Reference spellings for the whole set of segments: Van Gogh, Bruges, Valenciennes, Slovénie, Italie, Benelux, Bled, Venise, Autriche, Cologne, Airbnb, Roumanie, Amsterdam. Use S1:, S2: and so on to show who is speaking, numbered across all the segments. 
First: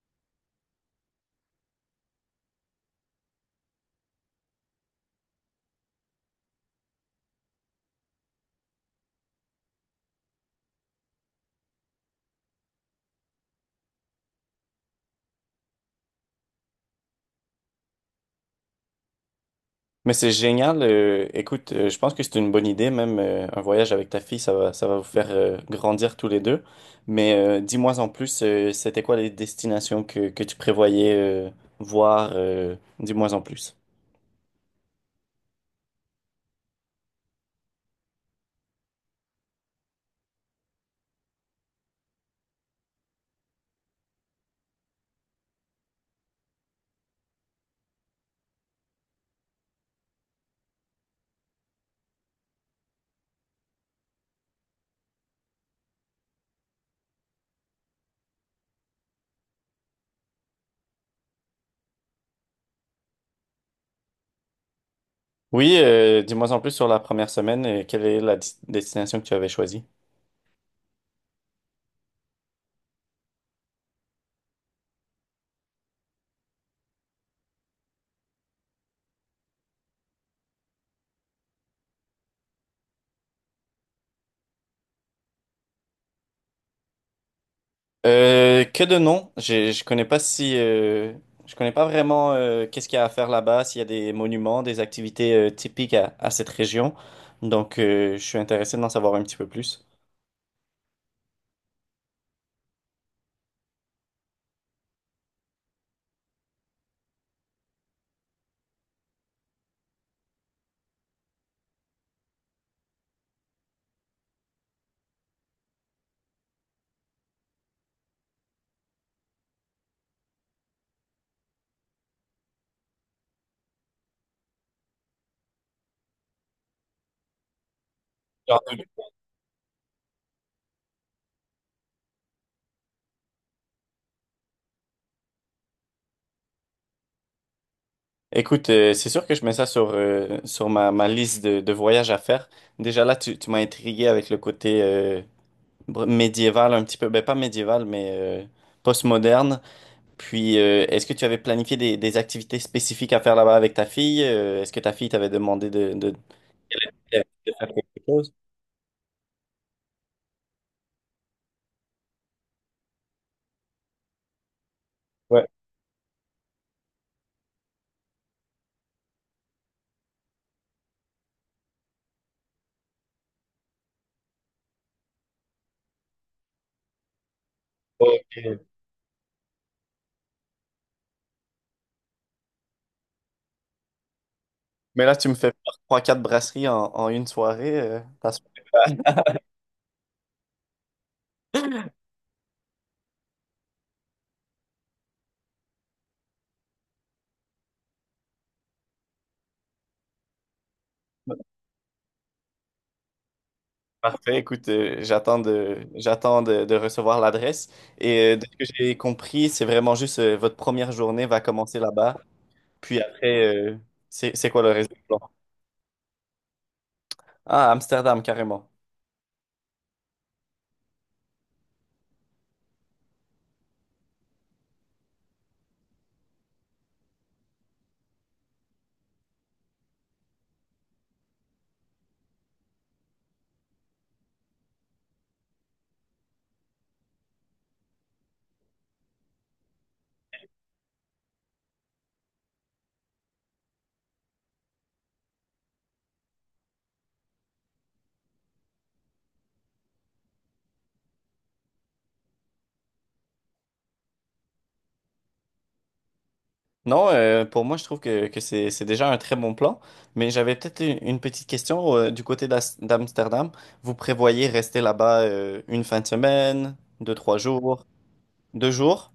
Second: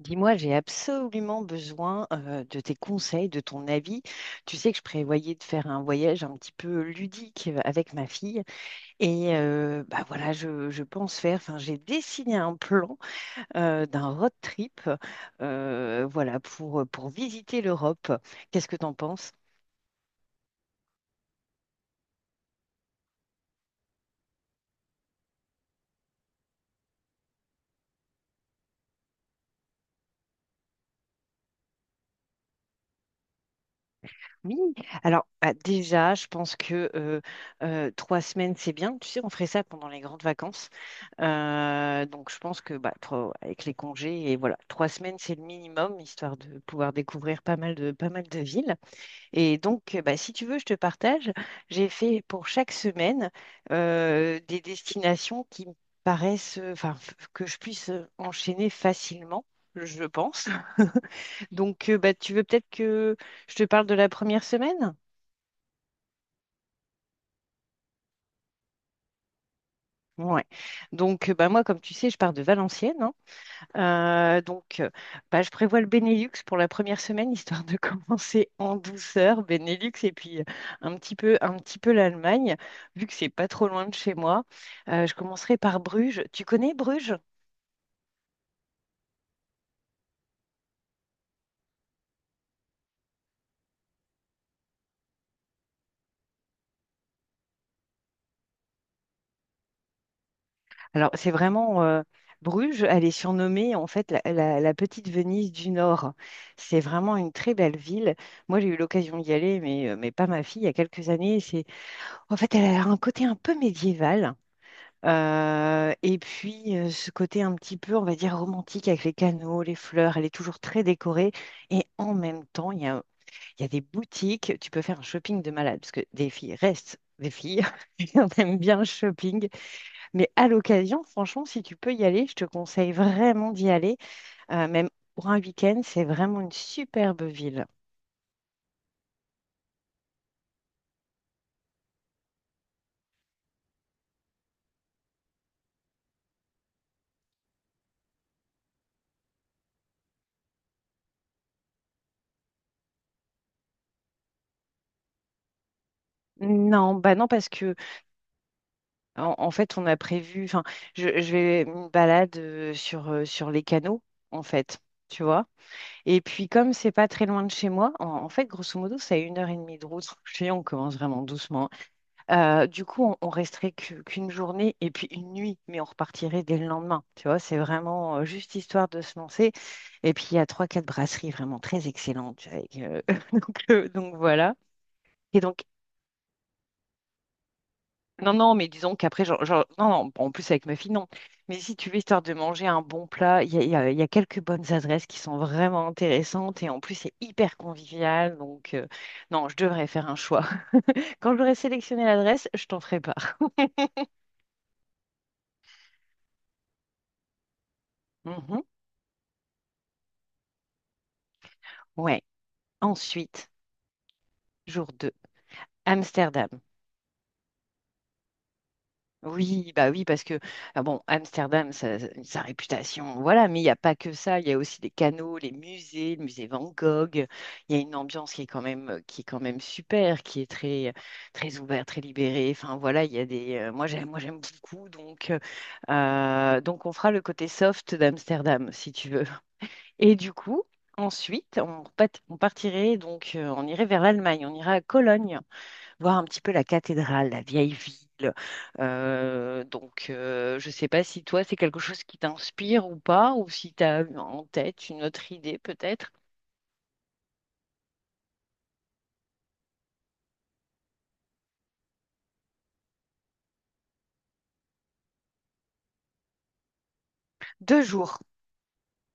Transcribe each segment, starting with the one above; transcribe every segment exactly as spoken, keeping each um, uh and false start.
S1: Dis-moi, j'ai absolument besoin euh, de tes conseils, de ton avis. Tu sais que je prévoyais de faire un voyage un petit peu ludique euh, avec ma fille. Et euh, bah voilà, je, je pense faire, enfin j'ai dessiné un plan euh, d'un road trip euh, voilà, pour, pour visiter l'Europe. Qu'est-ce que t'en penses?
S2: Mais c'est génial. Euh, écoute, euh, je pense que c'est une bonne idée, même euh, un voyage avec ta fille, ça va, ça va vous faire euh, grandir tous les deux. Mais euh, dis-moi en plus, euh, c'était quoi les destinations que, que tu prévoyais euh, voir? Euh, dis-moi en plus.
S1: Oui, alors bah, déjà, je pense que euh, euh, trois semaines, c'est bien. Tu sais, on ferait ça pendant les grandes vacances. Euh, donc, je pense que bah, trois- ouais, avec les congés, et voilà, trois semaines, c'est le minimum, histoire de pouvoir découvrir pas mal de, pas mal de villes. Et donc, euh, bah, si tu veux, je te partage. J'ai fait pour chaque semaine euh, des destinations qui me paraissent, euh, enfin, f- que je puisse euh, enchaîner facilement, je pense. Donc, euh, bah, tu veux peut-être que je te parle de la première semaine?
S2: Oui, euh, dis-moi en plus sur la première semaine. Euh, quelle est la dis- destination que tu avais choisie?
S1: Ouais. Donc, euh, bah, moi, comme tu sais, je pars de Valenciennes, hein. Euh, donc, euh, bah, je prévois le Benelux pour la première semaine, histoire de commencer en douceur, Benelux, et puis euh, un petit peu, un petit peu l'Allemagne, vu que c'est pas trop loin de chez moi. Euh, je commencerai par Bruges. Tu connais Bruges?
S2: Euh, que de noms. Je, je connais pas si, euh, je connais pas vraiment euh, qu'est-ce qu'il y a à faire là-bas, s'il y a des monuments, des activités euh, typiques à, à cette région. Donc, euh, je suis intéressé d'en savoir un petit peu plus.
S1: Alors, c'est vraiment euh, Bruges. Elle est surnommée en fait la, la- la petite Venise du Nord. C'est vraiment une très belle ville. Moi, j'ai eu l'occasion d'y aller, mais, euh, mais pas ma fille, il y a quelques années. C'est En fait, elle a un côté un peu médiéval. euh, et puis, euh, ce côté un petit peu, on va dire, romantique avec les canaux, les fleurs. Elle est toujours très décorée. Et en même temps, il y a, il y a des boutiques. Tu peux faire un shopping de malade parce que des filles restent des filles. et on aime
S2: Genre, euh,
S1: bien le shopping. Mais à l'occasion, franchement, si tu peux y aller, je te conseille vraiment d'y aller. Euh, même pour un week-end, c'est vraiment une superbe ville.
S2: Écoute, euh, c'est sûr que je mets ça sur, euh, sur ma, ma liste de, de voyages à faire. Déjà là, tu, tu m'as intrigué avec le côté euh, br- médiéval un petit peu. Ben, pas médiéval, mais euh, post-moderne. Puis, euh, est-ce que tu avais planifié des, des activités spécifiques à faire là-bas avec ta fille? Euh, est-ce que ta fille t'avait demandé de, de-
S1: Non, bah
S2: Elle
S1: non, parce
S2: peut faire
S1: que
S2: quelque chose.
S1: En, en fait, on a prévu, enfin, je, je vais une balade euh, sur, euh, sur les canaux, en fait, tu
S2: Ouais.
S1: vois. Et puis, comme c'est pas très loin de chez moi, en, en fait, grosso modo, c'est à une heure et demie de route. Je sais, on commence vraiment doucement. Euh, du coup, on, on resterait que- qu'une journée et puis une nuit, mais on repartirait dès le lendemain, tu vois. C'est vraiment euh, juste
S2: Ok.
S1: histoire de se lancer. Et puis, il y a trois, quatre brasseries vraiment très excellentes avec, euh, donc, euh, donc, voilà.
S2: Mais là, tu me
S1: Et
S2: fais
S1: donc,
S2: faire trois quatre brasseries en, en une soirée, euh,
S1: Non,
S2: parce-
S1: non, mais disons qu'après, genre, genre- non, non, en plus avec ma fille, non. Mais si tu veux, histoire de manger un bon plat, il y a, il y a- il y a quelques bonnes adresses qui sont vraiment intéressantes et en plus, c'est hyper convivial. Donc, euh, non, je devrais faire un choix. Quand j'aurai sélectionné l'adresse, je t'en ferai part.
S2: Parfait, écoute, euh, j'attends de, j'attends de, de recevoir l'adresse. Et euh, de ce
S1: Mhm.
S2: que j'ai compris, c'est vraiment juste euh, votre première journée va commencer là-bas.
S1: Ouais.
S2: Puis
S1: Ensuite,
S2: après, euh, c'est, c'est quoi le réseau?
S1: jour deux, Amsterdam.
S2: Ah, Amsterdam, carrément.
S1: Oui, bah oui, parce que ah bon, Amsterdam, sa, sa réputation, voilà, mais il n'y a pas que ça, il y a aussi les canaux, les musées, le musée Van Gogh, il y a une ambiance qui est quand même, euh, qui est quand même super, qui est très, très ouverte, très libérée. Enfin voilà, il y a des. Euh, moi j'aime, moi j'aime beaucoup, donc, euh, euh, donc on fera le côté soft d'Amsterdam, si tu veux. Et du coup, ensuite, on, repat- on partirait, donc euh, on irait vers l'Allemagne, on ira à Cologne voir un petit peu la cathédrale, la vieille ville. Euh, donc, euh, je ne sais pas si toi, c'est quelque chose qui t'inspire ou pas, ou si tu as en tête une autre idée peut-être.
S2: Non, euh, pour moi, je trouve que, que c'est, c'est déjà un très bon plan. Mais j'avais peut-être une, une petite question euh, du côté d'As- d'Amsterdam. Vous prévoyez rester là-bas euh, une fin de semaine, deux, trois
S1: Deux
S2: jours,
S1: jours.
S2: deux jours.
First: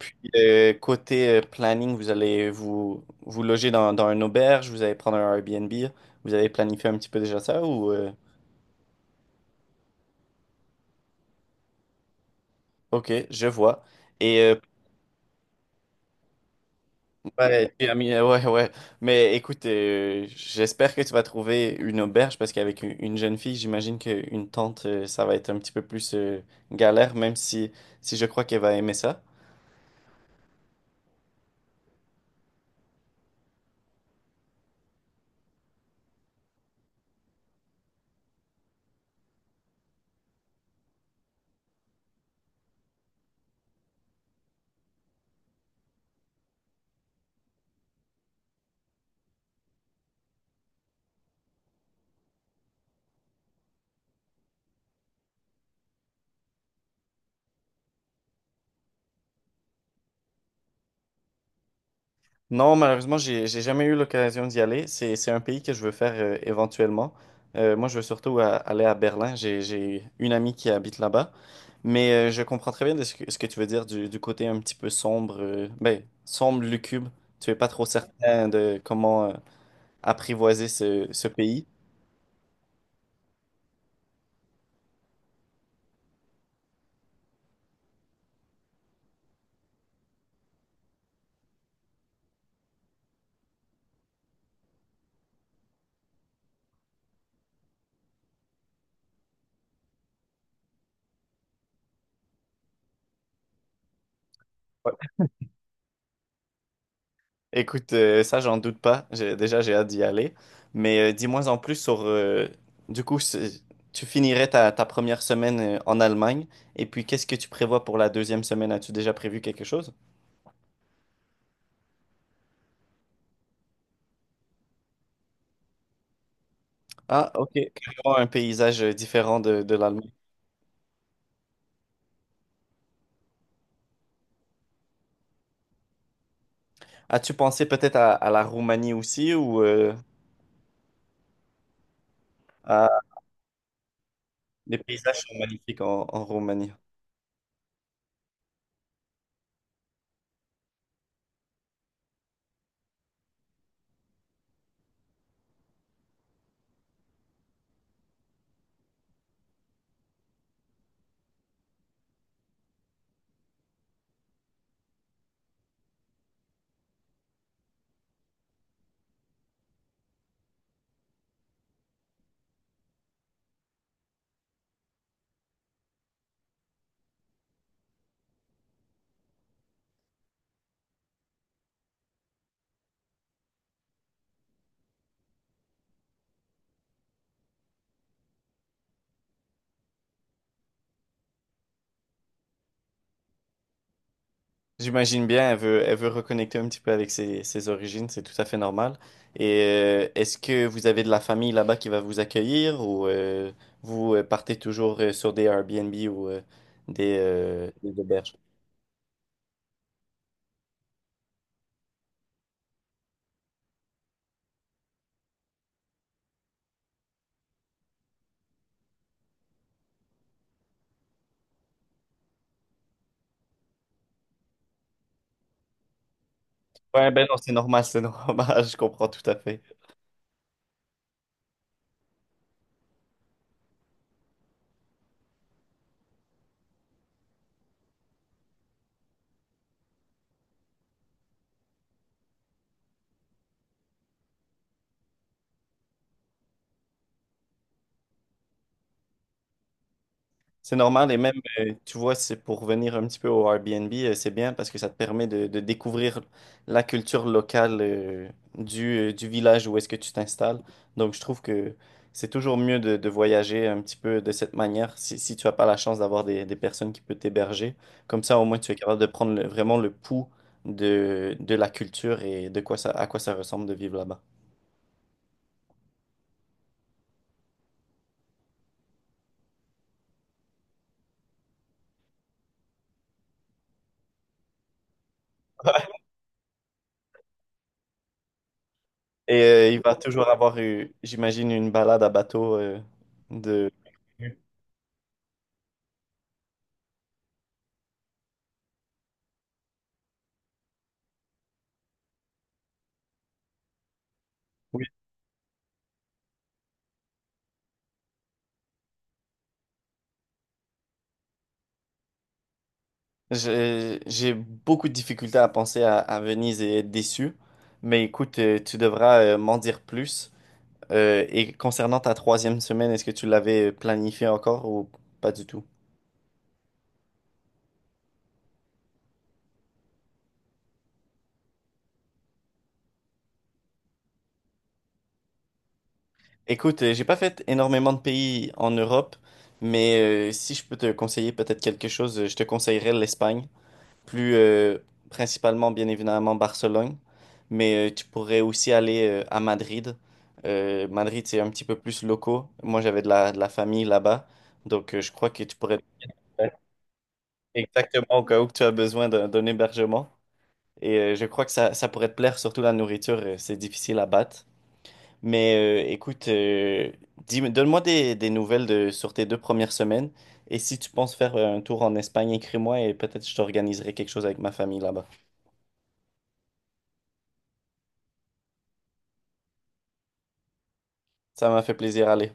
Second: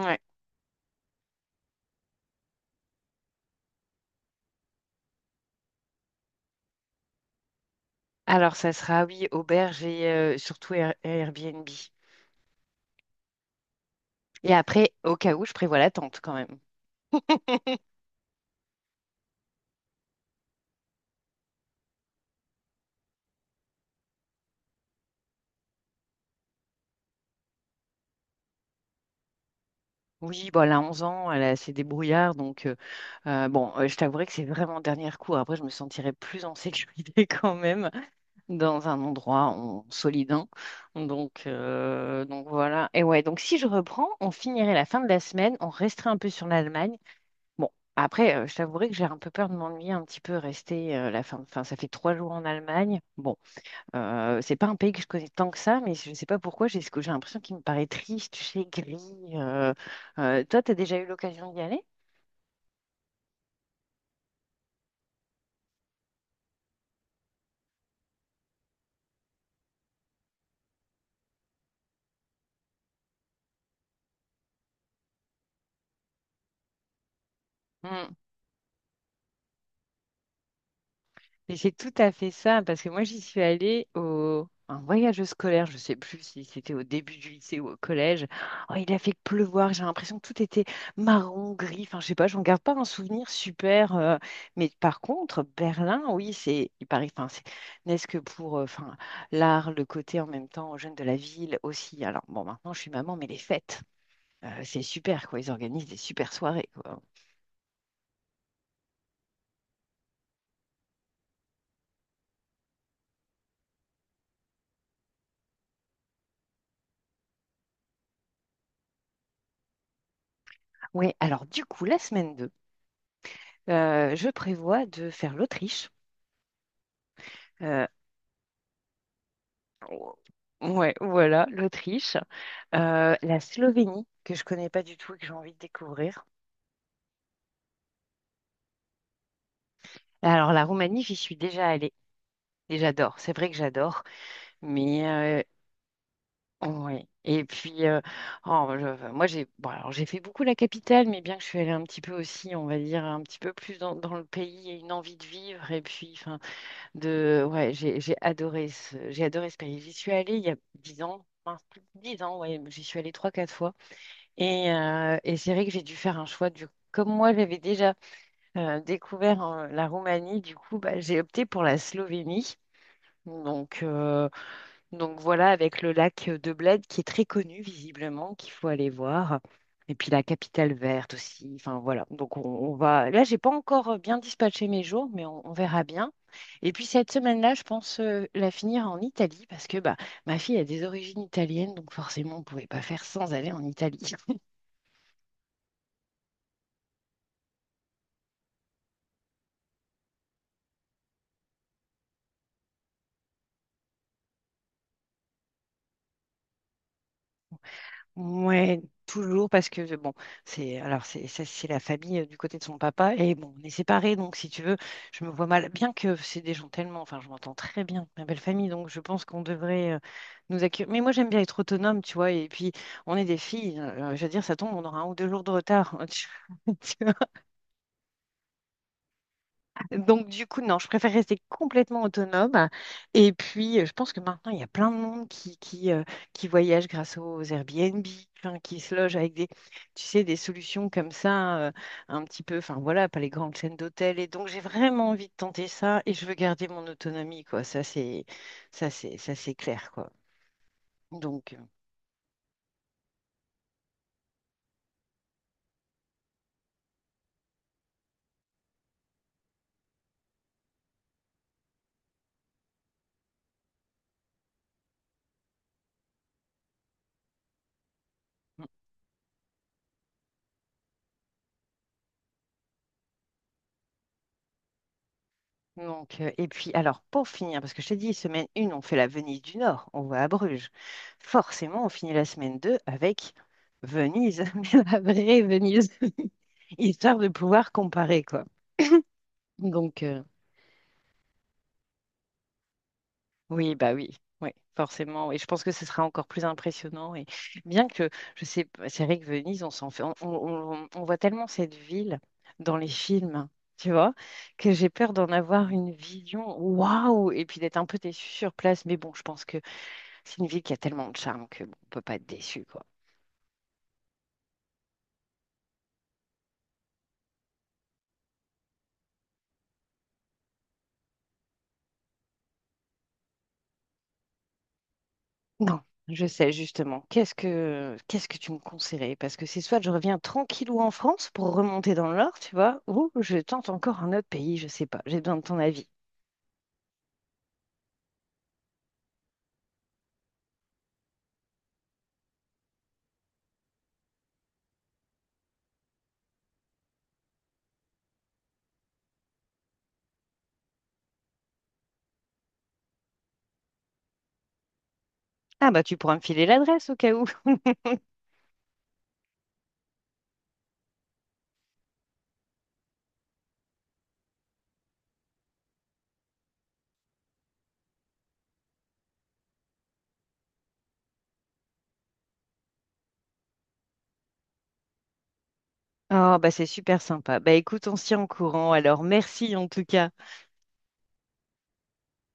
S2: Puis euh, côté euh, planning, vous allez vous, vous loger dans, dans une auberge, vous allez prendre un Airbnb. Vous avez planifié un petit peu déjà ça ou... euh,
S1: Alors, ça sera, oui, auberge et euh, surtout Air- Airbnb.
S2: Ok, je vois. Et euh,
S1: Et après, au cas où, je prévois la tente quand même.
S2: ouais, tu as mis- ouais, ouais. Mais écoute, euh, j'espère que tu vas trouver une auberge parce qu'avec une une jeune fille, j'imagine qu'une tente, euh, ça va être un petit peu plus euh, galère, même si, si je crois qu'elle va aimer ça.
S1: Oui, bon, elle a 11 ans, elle est assez débrouillarde, donc euh, euh, bon, euh, je t'avouerai que c'est vraiment dernier recours. Après, je me sentirais plus en sécurité quand même, dans un endroit en solidin. Donc, euh, donc voilà. Et ouais, donc si je reprends, on finirait la fin de la semaine, on resterait un peu sur l'Allemagne. Bon, après, euh, je t'avouerai que j'ai un peu peur de m'ennuyer un petit peu, rester euh, la fin. Enfin, ça fait trois jours en Allemagne. Bon, euh, c'est pas un pays que je connais tant que ça, mais je ne sais pas pourquoi, j'ai ce que j'ai l'impression qu'il me paraît triste, tu sais, gris. euh. Euh, toi, tu as déjà eu l'occasion d'y aller?
S2: Non, malheureusement, j'ai, j'ai jamais eu l'occasion d'y aller. C'est, c'est un pays que je veux faire euh, éventuellement. Euh, moi, je veux surtout a- aller à Berlin. J'ai, j'ai une amie qui habite là-bas. Mais euh, je comprends très bien de ce que, ce que tu veux dire du, du côté un petit peu sombre, euh, ben, sombre, lucube. Tu es pas trop certain de comment euh, apprivoiser ce, ce
S1: Mais
S2: pays.
S1: c'est tout à fait ça, parce que moi j'y suis allée au un voyage scolaire, je sais plus si c'était au début du lycée ou au collège. Oh, il a fait pleuvoir, j'ai l'impression que tout était marron, gris, enfin je sais pas, j'en garde pas un souvenir super. euh, Mais par contre, Berlin, oui, c'est, il paraît, enfin c'est, n'est-ce que pour, euh, enfin l'art, le côté en même temps jeune de la ville aussi. Alors bon, maintenant je suis maman, mais les fêtes, euh, c'est
S2: Ouais.
S1: super quoi, ils organisent des super soirées quoi.
S2: Écoute, euh, ça, j'en doute pas. J'ai- déjà, j'ai hâte d'y aller. Mais euh, dis-moi en plus sur... euh, du coup, c'est- tu finirais ta, ta première semaine euh, en Allemagne. Et puis, qu'est-ce que tu prévois pour la deuxième semaine? As-tu déjà prévu quelque chose?
S1: Oui, alors du coup la semaine deux, euh, je prévois de faire l'Autriche.
S2: Ah, ok.
S1: Euh,
S2: Carrément un paysage euh, différent de, de l'Allemagne.
S1: oh, ouais, voilà, l'Autriche. Euh, La Slovénie, que je connais pas du tout et que j'ai envie de découvrir.
S2: As-tu pensé peut-être à, à la Roumanie aussi ou euh,
S1: Alors, la Roumanie, j'y suis déjà allée et
S2: à...
S1: j'adore. C'est vrai que j'adore,
S2: les
S1: mais
S2: paysages sont
S1: euh,
S2: magnifiques en en
S1: oh,
S2: Roumanie?
S1: ouais. Et puis, euh, oh, je- enfin, moi, j'ai bon, alors, j'ai fait beaucoup la capitale, mais bien que je suis allée un petit peu aussi, on va dire, un petit peu plus dans, dans le pays et une envie de vivre. Et puis, enfin, de, ouais, j'ai j'ai adoré ce, j'ai adoré ce pays. J'y suis allée il y a dix ans, enfin, plus de 10 ans, ouais, j'y suis allée trois quatre fois. Et, euh, et c'est vrai que j'ai dû faire un choix du. Comme moi, j'avais déjà euh, découvert euh, la Roumanie, du coup, bah, j'ai opté pour la Slovénie. Donc, euh, donc voilà, avec le lac de Bled qui est très connu, visiblement, qu'il faut aller voir. Et puis la capitale verte aussi. Enfin voilà. Donc on, on va. Là, j'ai pas encore bien dispatché mes jours, mais on, on verra bien. Et puis cette semaine-là, je pense euh, la finir en Italie parce que bah, ma fille a des origines italiennes, donc forcément, on pouvait pas faire sans aller en Italie.
S2: J'imagine bien, elle veut, elle veut reconnecter un petit peu avec ses, ses origines, c'est tout à fait normal. Et euh, est-ce que vous avez de la famille là-bas qui va vous accueillir ou euh, vous euh, partez toujours euh, sur des Airbnb ou euh, des, euh, des auberges?
S1: Ouais, toujours parce que bon, c'est alors c'est ça, c'est la famille euh, du côté de son papa. Et bon, on est séparés, donc si tu veux, je me vois mal, bien que c'est des gens tellement, enfin je m'entends très bien avec ma belle famille, donc je pense qu'on devrait euh, nous accueillir. Mais moi j'aime bien être autonome, tu vois. Et puis on est des filles, euh, je veux dire ça tombe, on aura un ou deux jours de retard. Tu
S2: Ouais,
S1: vois.
S2: ben non, c'est normal, c'est normal, je comprends tout à fait.
S1: Donc, du coup, non, je préfère rester complètement autonome. Et puis, euh, je pense que maintenant, il y a plein de monde qui, qui, euh, qui voyage grâce aux Airbnb, enfin, qui se loge avec des, tu sais, des solutions comme ça, euh, un petit peu, enfin voilà, pas les grandes chaînes d'hôtels. Et donc, j'ai vraiment envie de tenter ça et je veux garder mon autonomie, quoi. Ça, c'est, ça, c'est, ça, c'est clair, quoi.
S2: C'est normal et même,
S1: Donc, euh,
S2: euh, tu vois, c'est pour revenir un petit peu au Airbnb, euh, c'est bien parce que ça te permet de, de découvrir la culture locale euh, du, euh, du village où est-ce que tu t'installes. Donc, je trouve que c'est toujours mieux de, de voyager un petit peu de cette manière si, si tu n'as pas la chance d'avoir des, des personnes qui peuvent t'héberger. Comme ça, au moins, tu es capable de prendre le- vraiment le pouls de, de la culture et de quoi ça, à quoi ça ressemble de vivre là-bas.
S1: Donc, euh, et puis, alors, pour finir, parce que je t'ai dit, semaine 1, on fait la Venise du Nord, on va à Bruges. Forcément, on finit la semaine deux avec Venise, mais la vraie Venise, histoire de pouvoir comparer, quoi.
S2: Et euh, il va
S1: Donc, euh,
S2: toujours avoir, eu, j'imagine, une balade à bateau euh, de...
S1: Oui, bah oui, oui, forcément. Et je pense que ce sera encore plus impressionnant. Et bien que, je sais pas, c'est vrai que Venise, on s'en fait, on, on- on- on voit tellement cette ville dans les films, tu vois, que j'ai peur d'en avoir une vision waouh, et puis d'être un peu déçue sur place. Mais bon, je pense que c'est une ville qui a tellement de charme que bon, on peut pas être déçu, quoi.
S2: J'ai j'ai beaucoup de difficultés à penser à, à Venise et être déçu. Mais écoute, euh, tu devras euh, m'en dire plus. Euh, et concernant ta troisième semaine, est-ce que tu l'avais planifié encore ou pas du tout?
S1: Non, je sais justement. Qu'est-ce que, qu'est-ce que tu me conseillerais? Parce que c'est soit je reviens tranquillou en France pour remonter dans le Nord, tu vois, ou je tente encore un autre pays, je sais pas. J'ai besoin de ton avis.
S2: Écoute, euh, j'ai pas fait énormément de pays en Europe, mais euh, si je peux te conseiller peut-être quelque chose, euh, je te conseillerais l'Espagne. Plus euh, principalement bien évidemment Barcelone, mais euh, tu pourrais aussi aller euh, à Madrid. Euh, Madrid, c'est un petit peu plus locaux. Moi, j'avais de la, de la famille là-bas, donc euh, je crois que tu
S1: Ah
S2: pourrais
S1: bah tu pourras me filer l'adresse au cas où.
S2: exactement au cas où que tu as besoin d'un d'un hébergement. Et euh, je crois que ça, ça pourrait te plaire, surtout la nourriture, euh, c'est difficile à battre. Mais euh, écoute, euh, dis- donne-moi des, des nouvelles de, sur tes deux premières semaines. Et si tu penses faire un tour en Espagne, écris-moi et peut-être je t'organiserai quelque chose avec ma famille là-bas.
S1: Oh bah c'est super sympa. Bah écoute, on se tient au courant. Alors merci en tout cas.
S2: Ça m'a fait plaisir, allez.